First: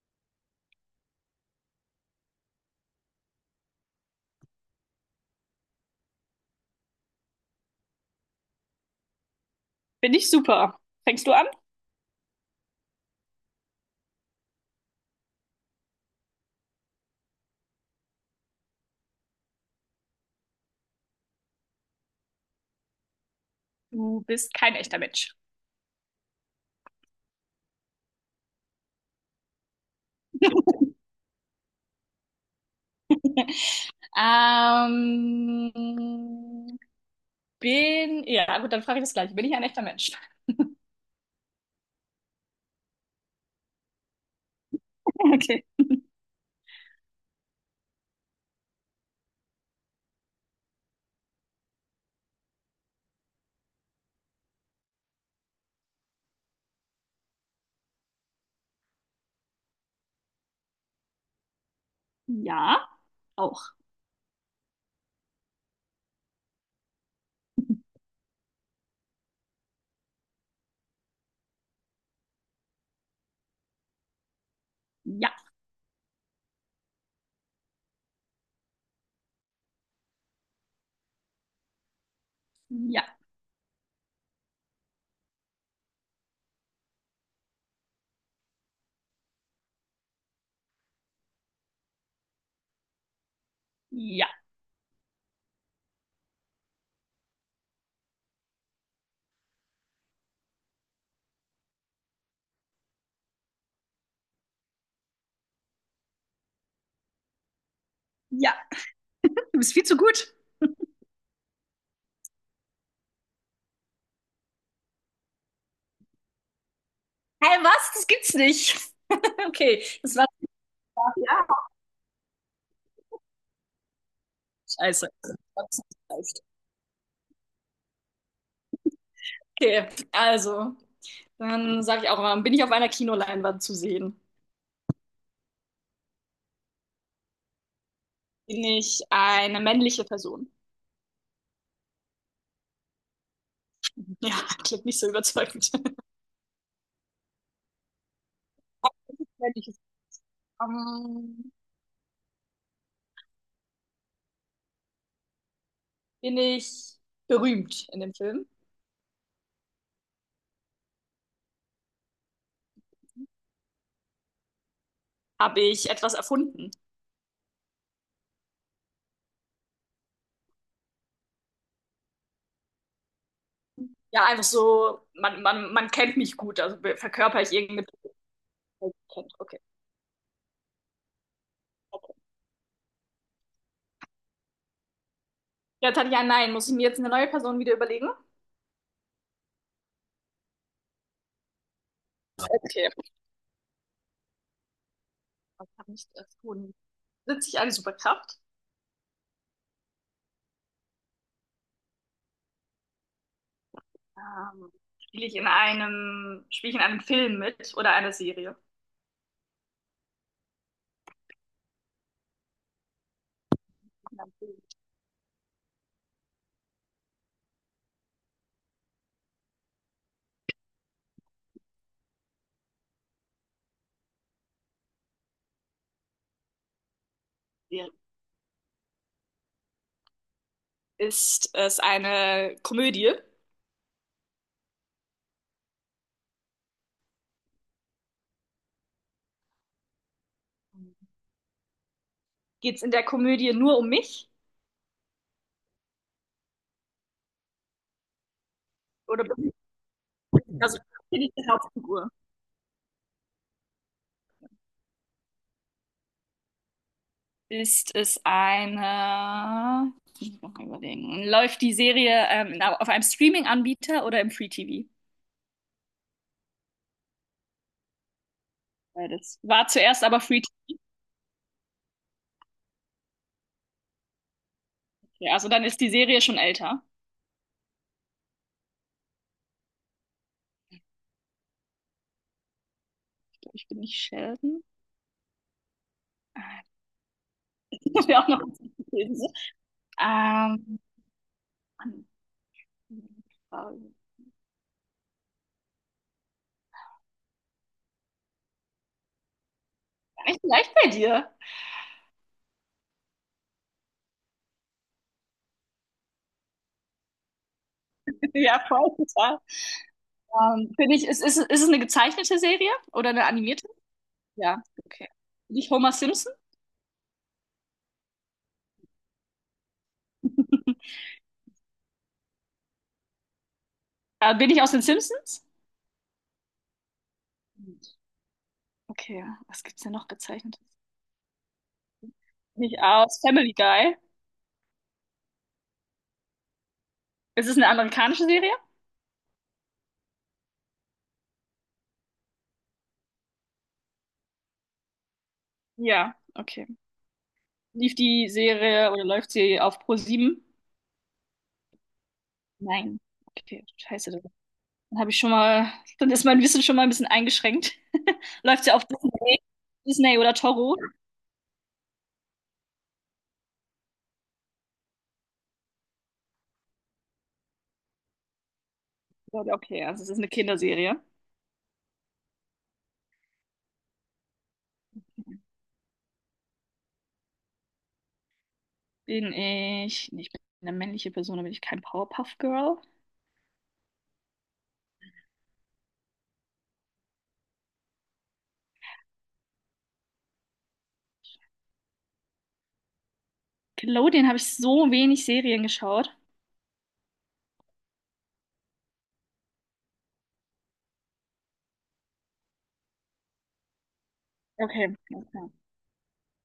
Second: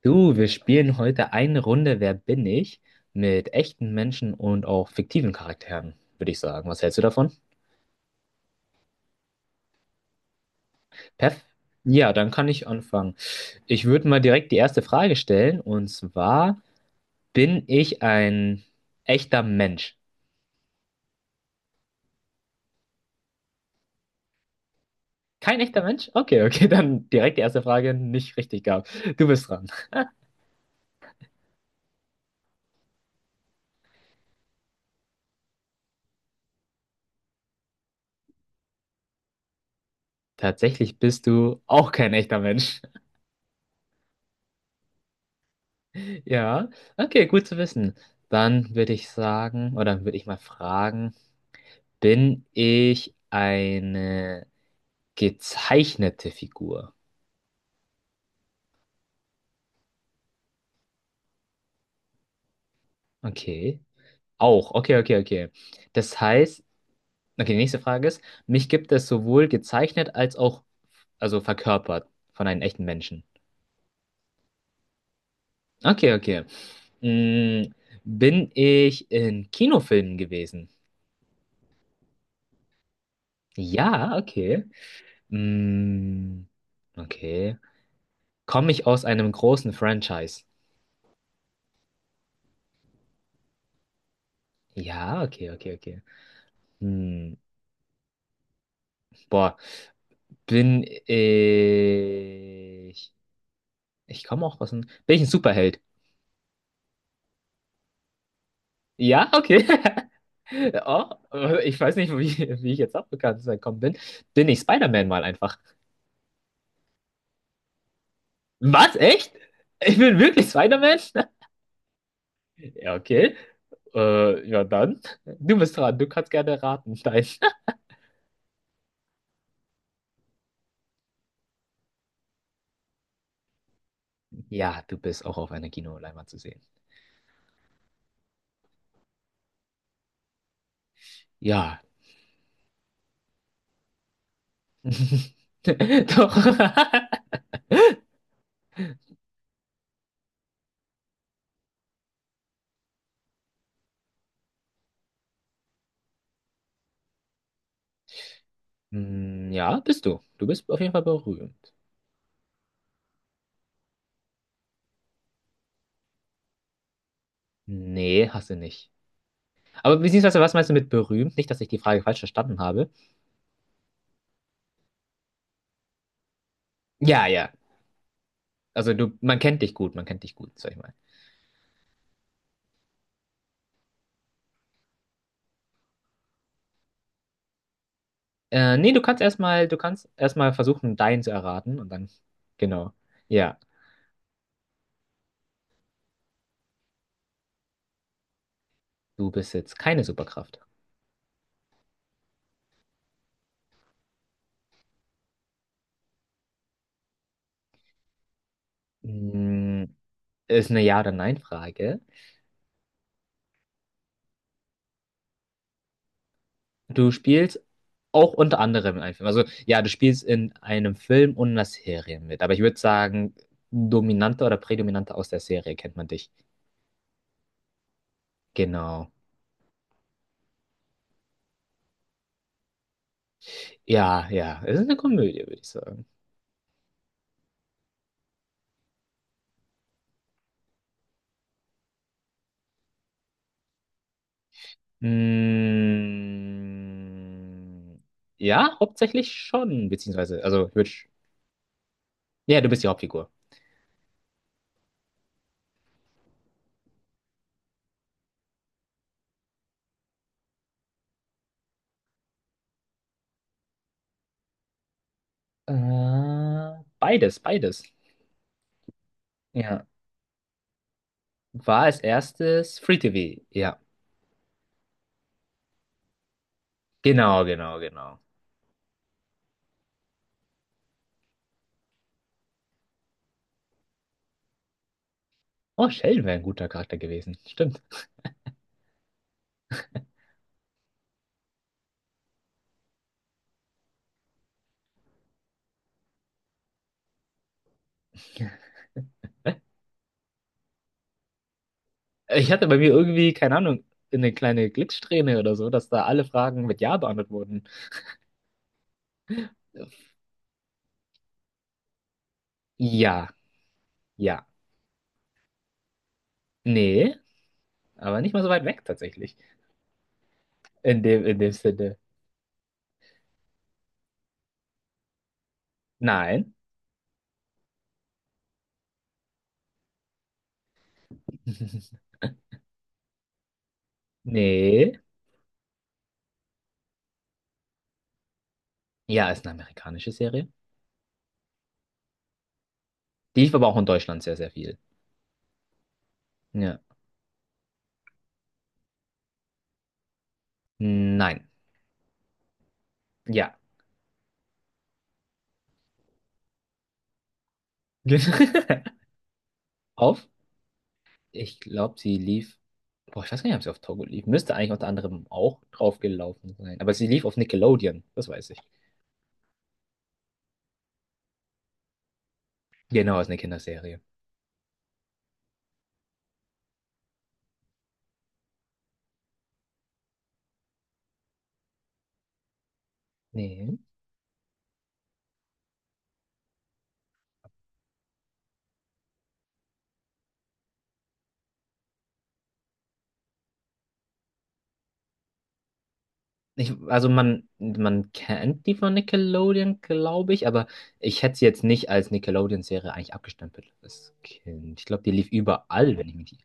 Du, wir spielen heute eine Runde Wer bin ich? Mit echten Menschen und auch fiktiven Charakteren, würde ich sagen. Was hältst du davon? Bin ich super. Fängst du Perf? an? Ja, dann kann ich anfangen. Ich würde mal direkt die erste Frage stellen und zwar, bin ich ein echter Mensch? Du bist kein echter Mensch. Kein echter Mensch? Okay, okay, dann direkt die erste Frage nicht richtig gab. Du bist dran. ähm, bin, ja, gut, dann frage ich das gleiche. Bin ich ein echter Mensch? Tatsächlich bist du auch kein echter Mensch. Okay. Ja, okay, gut zu wissen. Dann würde ich sagen, oder würde ich mal fragen, bin ich eine gezeichnete Figur? Ja, auch. Okay. Auch. Okay, okay, okay. Das heißt, okay, die nächste Frage ist, mich gibt es sowohl gezeichnet als auch, also verkörpert von einem echten Menschen. Ja, Okay, okay. Mm, bin ich in Kinofilmen gewesen? ja, Ja, okay. Mm, okay. Komme ich aus einem großen Franchise? ja, Ja, okay, okay, okay. Hm, boah. Bin ich. Ich komme auch aus dem. Bin ich ein Superheld? ja. Ja, Du okay. bist viel zu gut. Oh, ich weiß nicht, wie ich jetzt auf Bekanntes gekommen bin. Bin ich Spider-Man mal einfach? Hä, hey, was? Das gibt's nicht. Was? Echt? Okay, Ich das bin war. wirklich Spider-Man? Ja. Ja, okay. Ja, dann. Scheiße. Du bist dran. Du kannst gerne raten. Nein. Okay, also, dann sage ich auch mal, bin ich auf einer Kinoleinwand zu sehen? Ja, du bist auch auf einer Kinoleinwand zu sehen. Bin ich eine männliche Person? Ja. Ja, klingt nicht so überzeugend. Doch. Wenn ich es ähm, bin ich berühmt in dem Film? Hm, ja, bist du. Du bist auf jeden Fall berühmt. Habe ich etwas erfunden? Nee, hast du nicht. Aber beziehungsweise, was meinst du mit berühmt? Nicht, dass ich die Frage falsch verstanden habe. Ja, einfach so, man kennt mich gut, also be- Ja, verkörper ja. ich irgendeine Person, die man Also du, kennt. man Okay. kennt dich gut, man kennt dich gut, sag ich mal. Jetzt hatte ich ein Nein. Muss ich mir jetzt eine neue Person wieder überlegen? Nee, du kannst erstmal versuchen, deinen zu erraten und dann, Okay. genau. Ja, Was habe ich erfunden? Besitze ich eine Superkraft? du besitzt keine Superkraft. Ähm, spiele ich in einem Film mit oder einer Serie? Mm, Ist eine Ja- oder Nein-Frage. In einem Film. Du spielst auch unter anderem in einem Film. Also ja, du spielst in einem Film und einer Serie mit. Aber ich würde sagen, dominanter oder prädominanter aus der Serie kennt man dich. Serie. Genau. Ist es eine Komödie? Ja, ja. Es ist eine Komödie, würde ich sagen. Geht es in der Komödie nur um mich? Mm, ja, hauptsächlich Oder schon, beziehungsweise, also, also die Hauptfigur. ja, du bist die Hauptfigur. Ist es eine, ich muss mal überlegen, läuft die Serie auf einem Streaming-Anbieter oder im Free-TV? Beides, beides. Beides. War Ja. zuerst aber Free-TV, War als erstes Free TV. Ja. also dann ist die Serie schon älter. Genau, genau, genau. Ich bin nicht Sheldon. Oh, Sheldon wäre ein Ah, guter Charakter gewesen. Stimmt. das wäre auch noch gewesen. Ähm, Mann, gar nicht leicht bei dir. Ich hatte bei mir irgendwie, keine Ahnung, eine kleine Glückssträhne oder so, dass da alle Fragen mit Ja beantwortet wurden. Ja, voll, total. Ist es eine gezeichnete Serie oder eine Ja, animierte? ja. Ja, okay. Bin ich Homer Simpson? Nee, aber nicht mal so weit weg tatsächlich. In dem Sinne. Bin ich aus den Simpsons? Nein. Okay, was gibt's denn noch gezeichnetes? Nicht aus Family Guy. Nee. Ist es eine amerikanische Serie? Ja, ist eine amerikanische Serie. Die lief aber auch in Deutschland sehr, sehr viel. Ja, okay. Ja. Lief die Serie oder läuft sie auf Pro7? Nein. Nein. Ja. Okay, scheiße. Dann habe ich schon mal, dann ist mein Wissen schon mal ein bisschen eingeschränkt. Läuft sie auf Disney, Auf? oder Toro? Ich glaube, sie lief. Boah, ich weiß gar nicht, ob sie auf Togo lief. Müsste eigentlich unter anderem auch draufgelaufen sein. Aber sie lief auf Nickelodeon, das weiß ich. Ja, okay, also es ist eine Kinderserie. Genau, ist eine Kinderserie. Bin ich, nee, ich bin eine männliche Person, da bin ich kein Powerpuff Girl. Nee. Nickelodeon habe ich so wenig Serien geschaut. Ich, also man kennt die von Nickelodeon, glaube ich, aber ich hätte sie jetzt nicht als Nickelodeon-Serie eigentlich abgestempelt als Kind. Ich Okay, glaube, die lief okay. überall, wenn ich mich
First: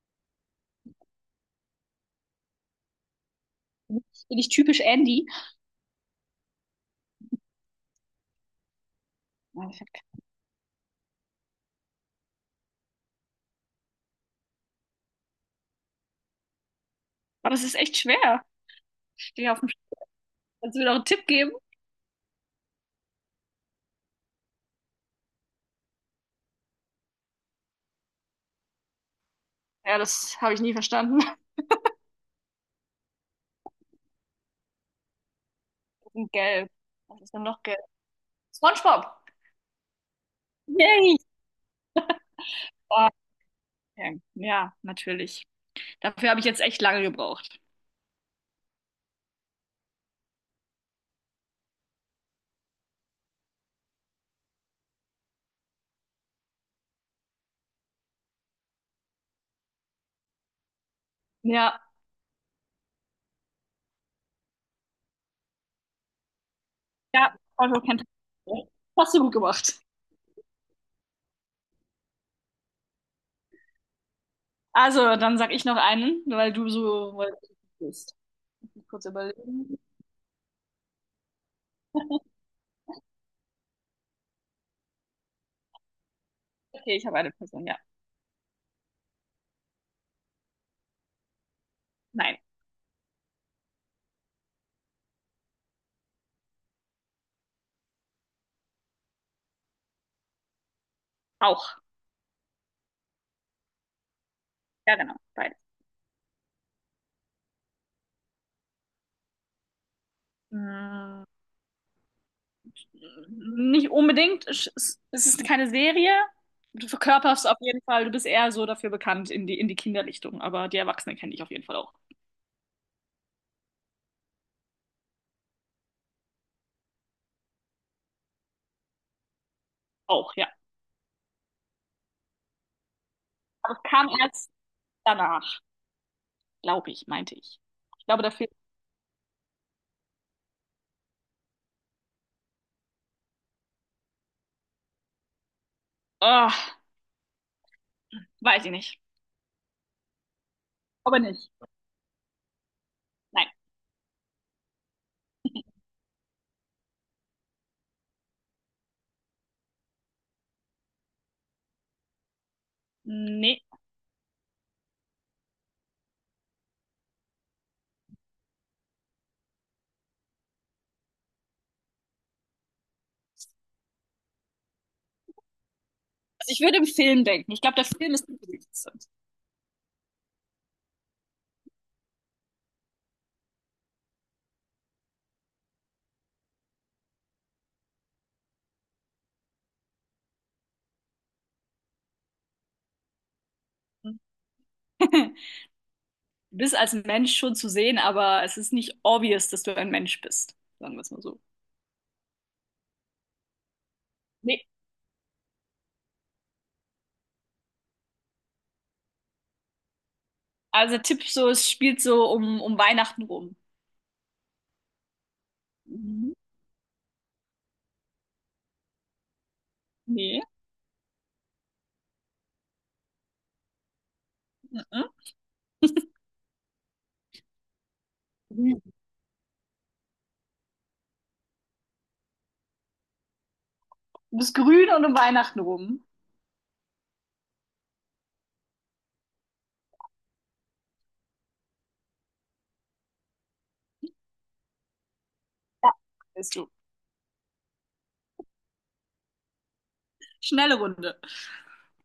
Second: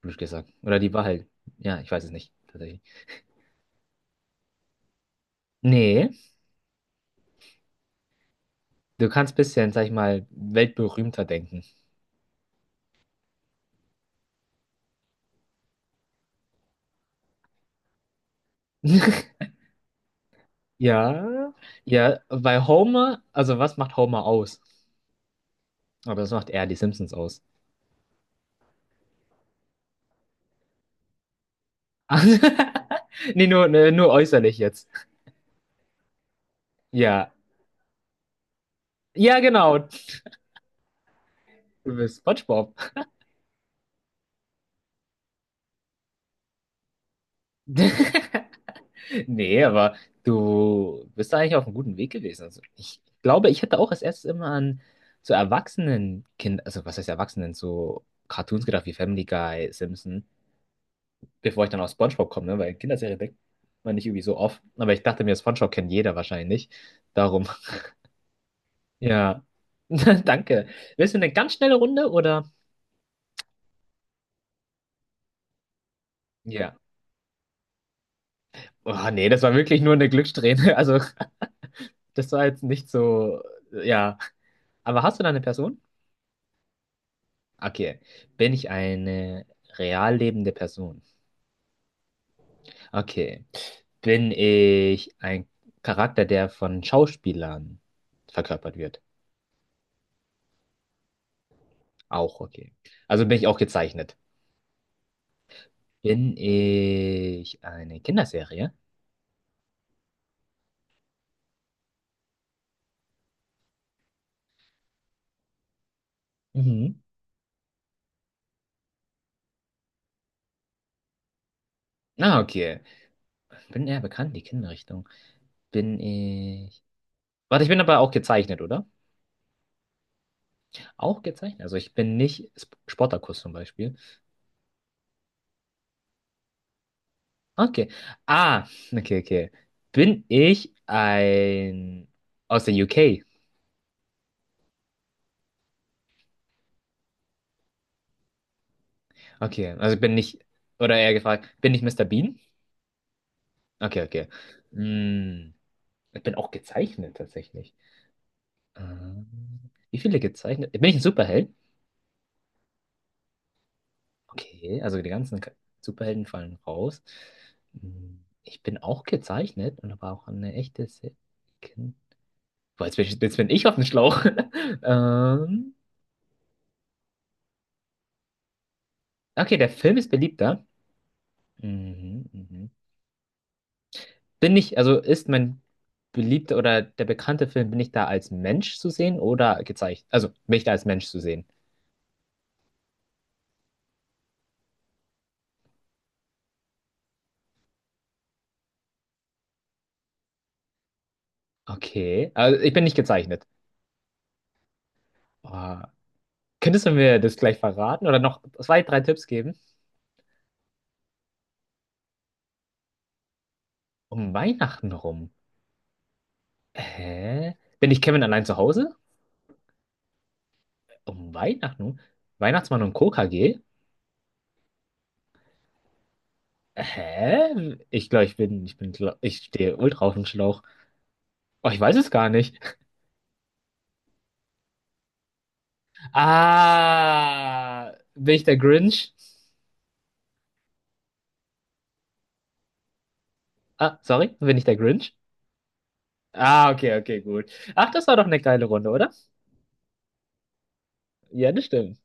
blöd gesagt. Oder die war halt, ja, ich weiß es nicht. Bin ich typisch Andy? Nee, du kannst Ja, bisschen, ich sag hab-. ich mal, weltberühmter denken. Aber es ist echt schwer. Stehe auf dem Sch-. Kannst du mir noch einen Tipp geben? Ja, ja, weil Homer, also was macht Homer aus? Aber das macht eher die Simpsons aus. Ja, das habe ich nie verstanden. Nee, ne, nur äußerlich jetzt. Und gelb. Was Ja. ist denn noch gelb? SpongeBob. Ja, genau. Yay. Du bist SpongeBob. Ah, okay. Ja, natürlich. Dafür habe ich jetzt echt lange gebraucht. Nee, aber du bist da eigentlich auf einem guten Weg gewesen. Also ich glaube, ich hätte auch als erstes immer an so Erwachsenen, Kind, also was heißt Erwachsenen, so Cartoons gedacht wie Family Guy, Simpson. Bevor ich Ja, dann auf SpongeBob komme, ne? Weil Kinderserie denkt man nicht irgendwie so oft. Aber ich dachte mir, SpongeBob kennt jeder wahrscheinlich. ja, Darum, SpongeBob kennt. Hast du gut ja. gemacht. Danke. Willst du eine ganz schnelle Runde oder? Also, dann sag ich noch einen, weil du Ja. so bist. Kurz Oh, nee, das war überlegen. wirklich nur eine Glückssträhne. Also, das war jetzt nicht so. Ja. Aber hast du da eine Person? Okay, ich habe eine Person, ja. Okay. Bin ich eine real lebende Person? Nein. Okay. Bin ich ein Charakter, der von Schauspielern verkörpert wird? Auch. Auch okay. Also bin ich auch gezeichnet. Ja, genau. Beide. Bin ich eine Kinderserie? Mm. Nicht unbedingt. Es Es ist keine Serie. Du Mhm. verkörperst auf jeden Fall, du bist eher so dafür bekannt in die Kinderrichtung, aber die Erwachsenen kenne ich auf jeden Fall auch. Ah, okay. Bin eher bekannt, die Kinderrichtung. Bin ich. Warte, ich bin aber auch gezeichnet, oder? Auch, ja. Auch gezeichnet. Also ich bin nicht Spartacus zum Aber es Beispiel. kam erst danach, glaube ich, meinte ich. Okay. Ich glaube, der Film. Ah, okay, okay. Bin ich ein. Aus der UK? Ah, weiß ich nicht. Okay, also ich bin nicht. Oder eher Aber gefragt, nicht. bin ich Mister Bean? Nein. Okay, okay. Hm, ich bin auch gezeichnet tatsächlich. Wie viele gezeichnet? Bin ich ein Superheld? Nee. Okay, also die ganzen Superhelden fallen raus. Hm, ich bin auch gezeichnet und aber auch eine echte Se Kind. Boah, jetzt bin ich auf dem Schlauch. ähm, Also ich würde im Film denken. Ich glaube, der Film ist interessant. okay, der Film ist beliebter. Mhm, mhm. Also ist mein beliebter oder der bekannte Film, bin ich da als Mensch zu sehen oder gezeichnet? Also bin ich da als Mensch zu sehen? Du bist als Mensch schon zu sehen, aber es ist nicht obvious, dass du ein Mensch bist. Sagen wir es mal so. Okay, also ich bin nicht gezeichnet. Nee. Oh, könntest du mir das gleich verraten oder noch zwei, drei Tipps geben? Also der Tipp so, es spielt so um Weihnachten rum. Um Weihnachten rum. Mhm. Hä? Bin ich Kevin allein zu Hause? Nee. Um Weihnachten? Weihnachtsmann und Coca-G? Mhm. Hä? Ich glaube, ich Grün. bin, ich stehe ultra auf dem Schlauch. Oh, ich weiß es gar nicht. Du bist grün und um Weihnachten rum. Ah, bin ich der Grinch? Ah, sorry, bin ich der Grinch? Ja. Bist Ah, du. okay, okay, gut. Ach, das war doch eine geile Runde, oder? Schnelle Runde. Ja, das stimmt.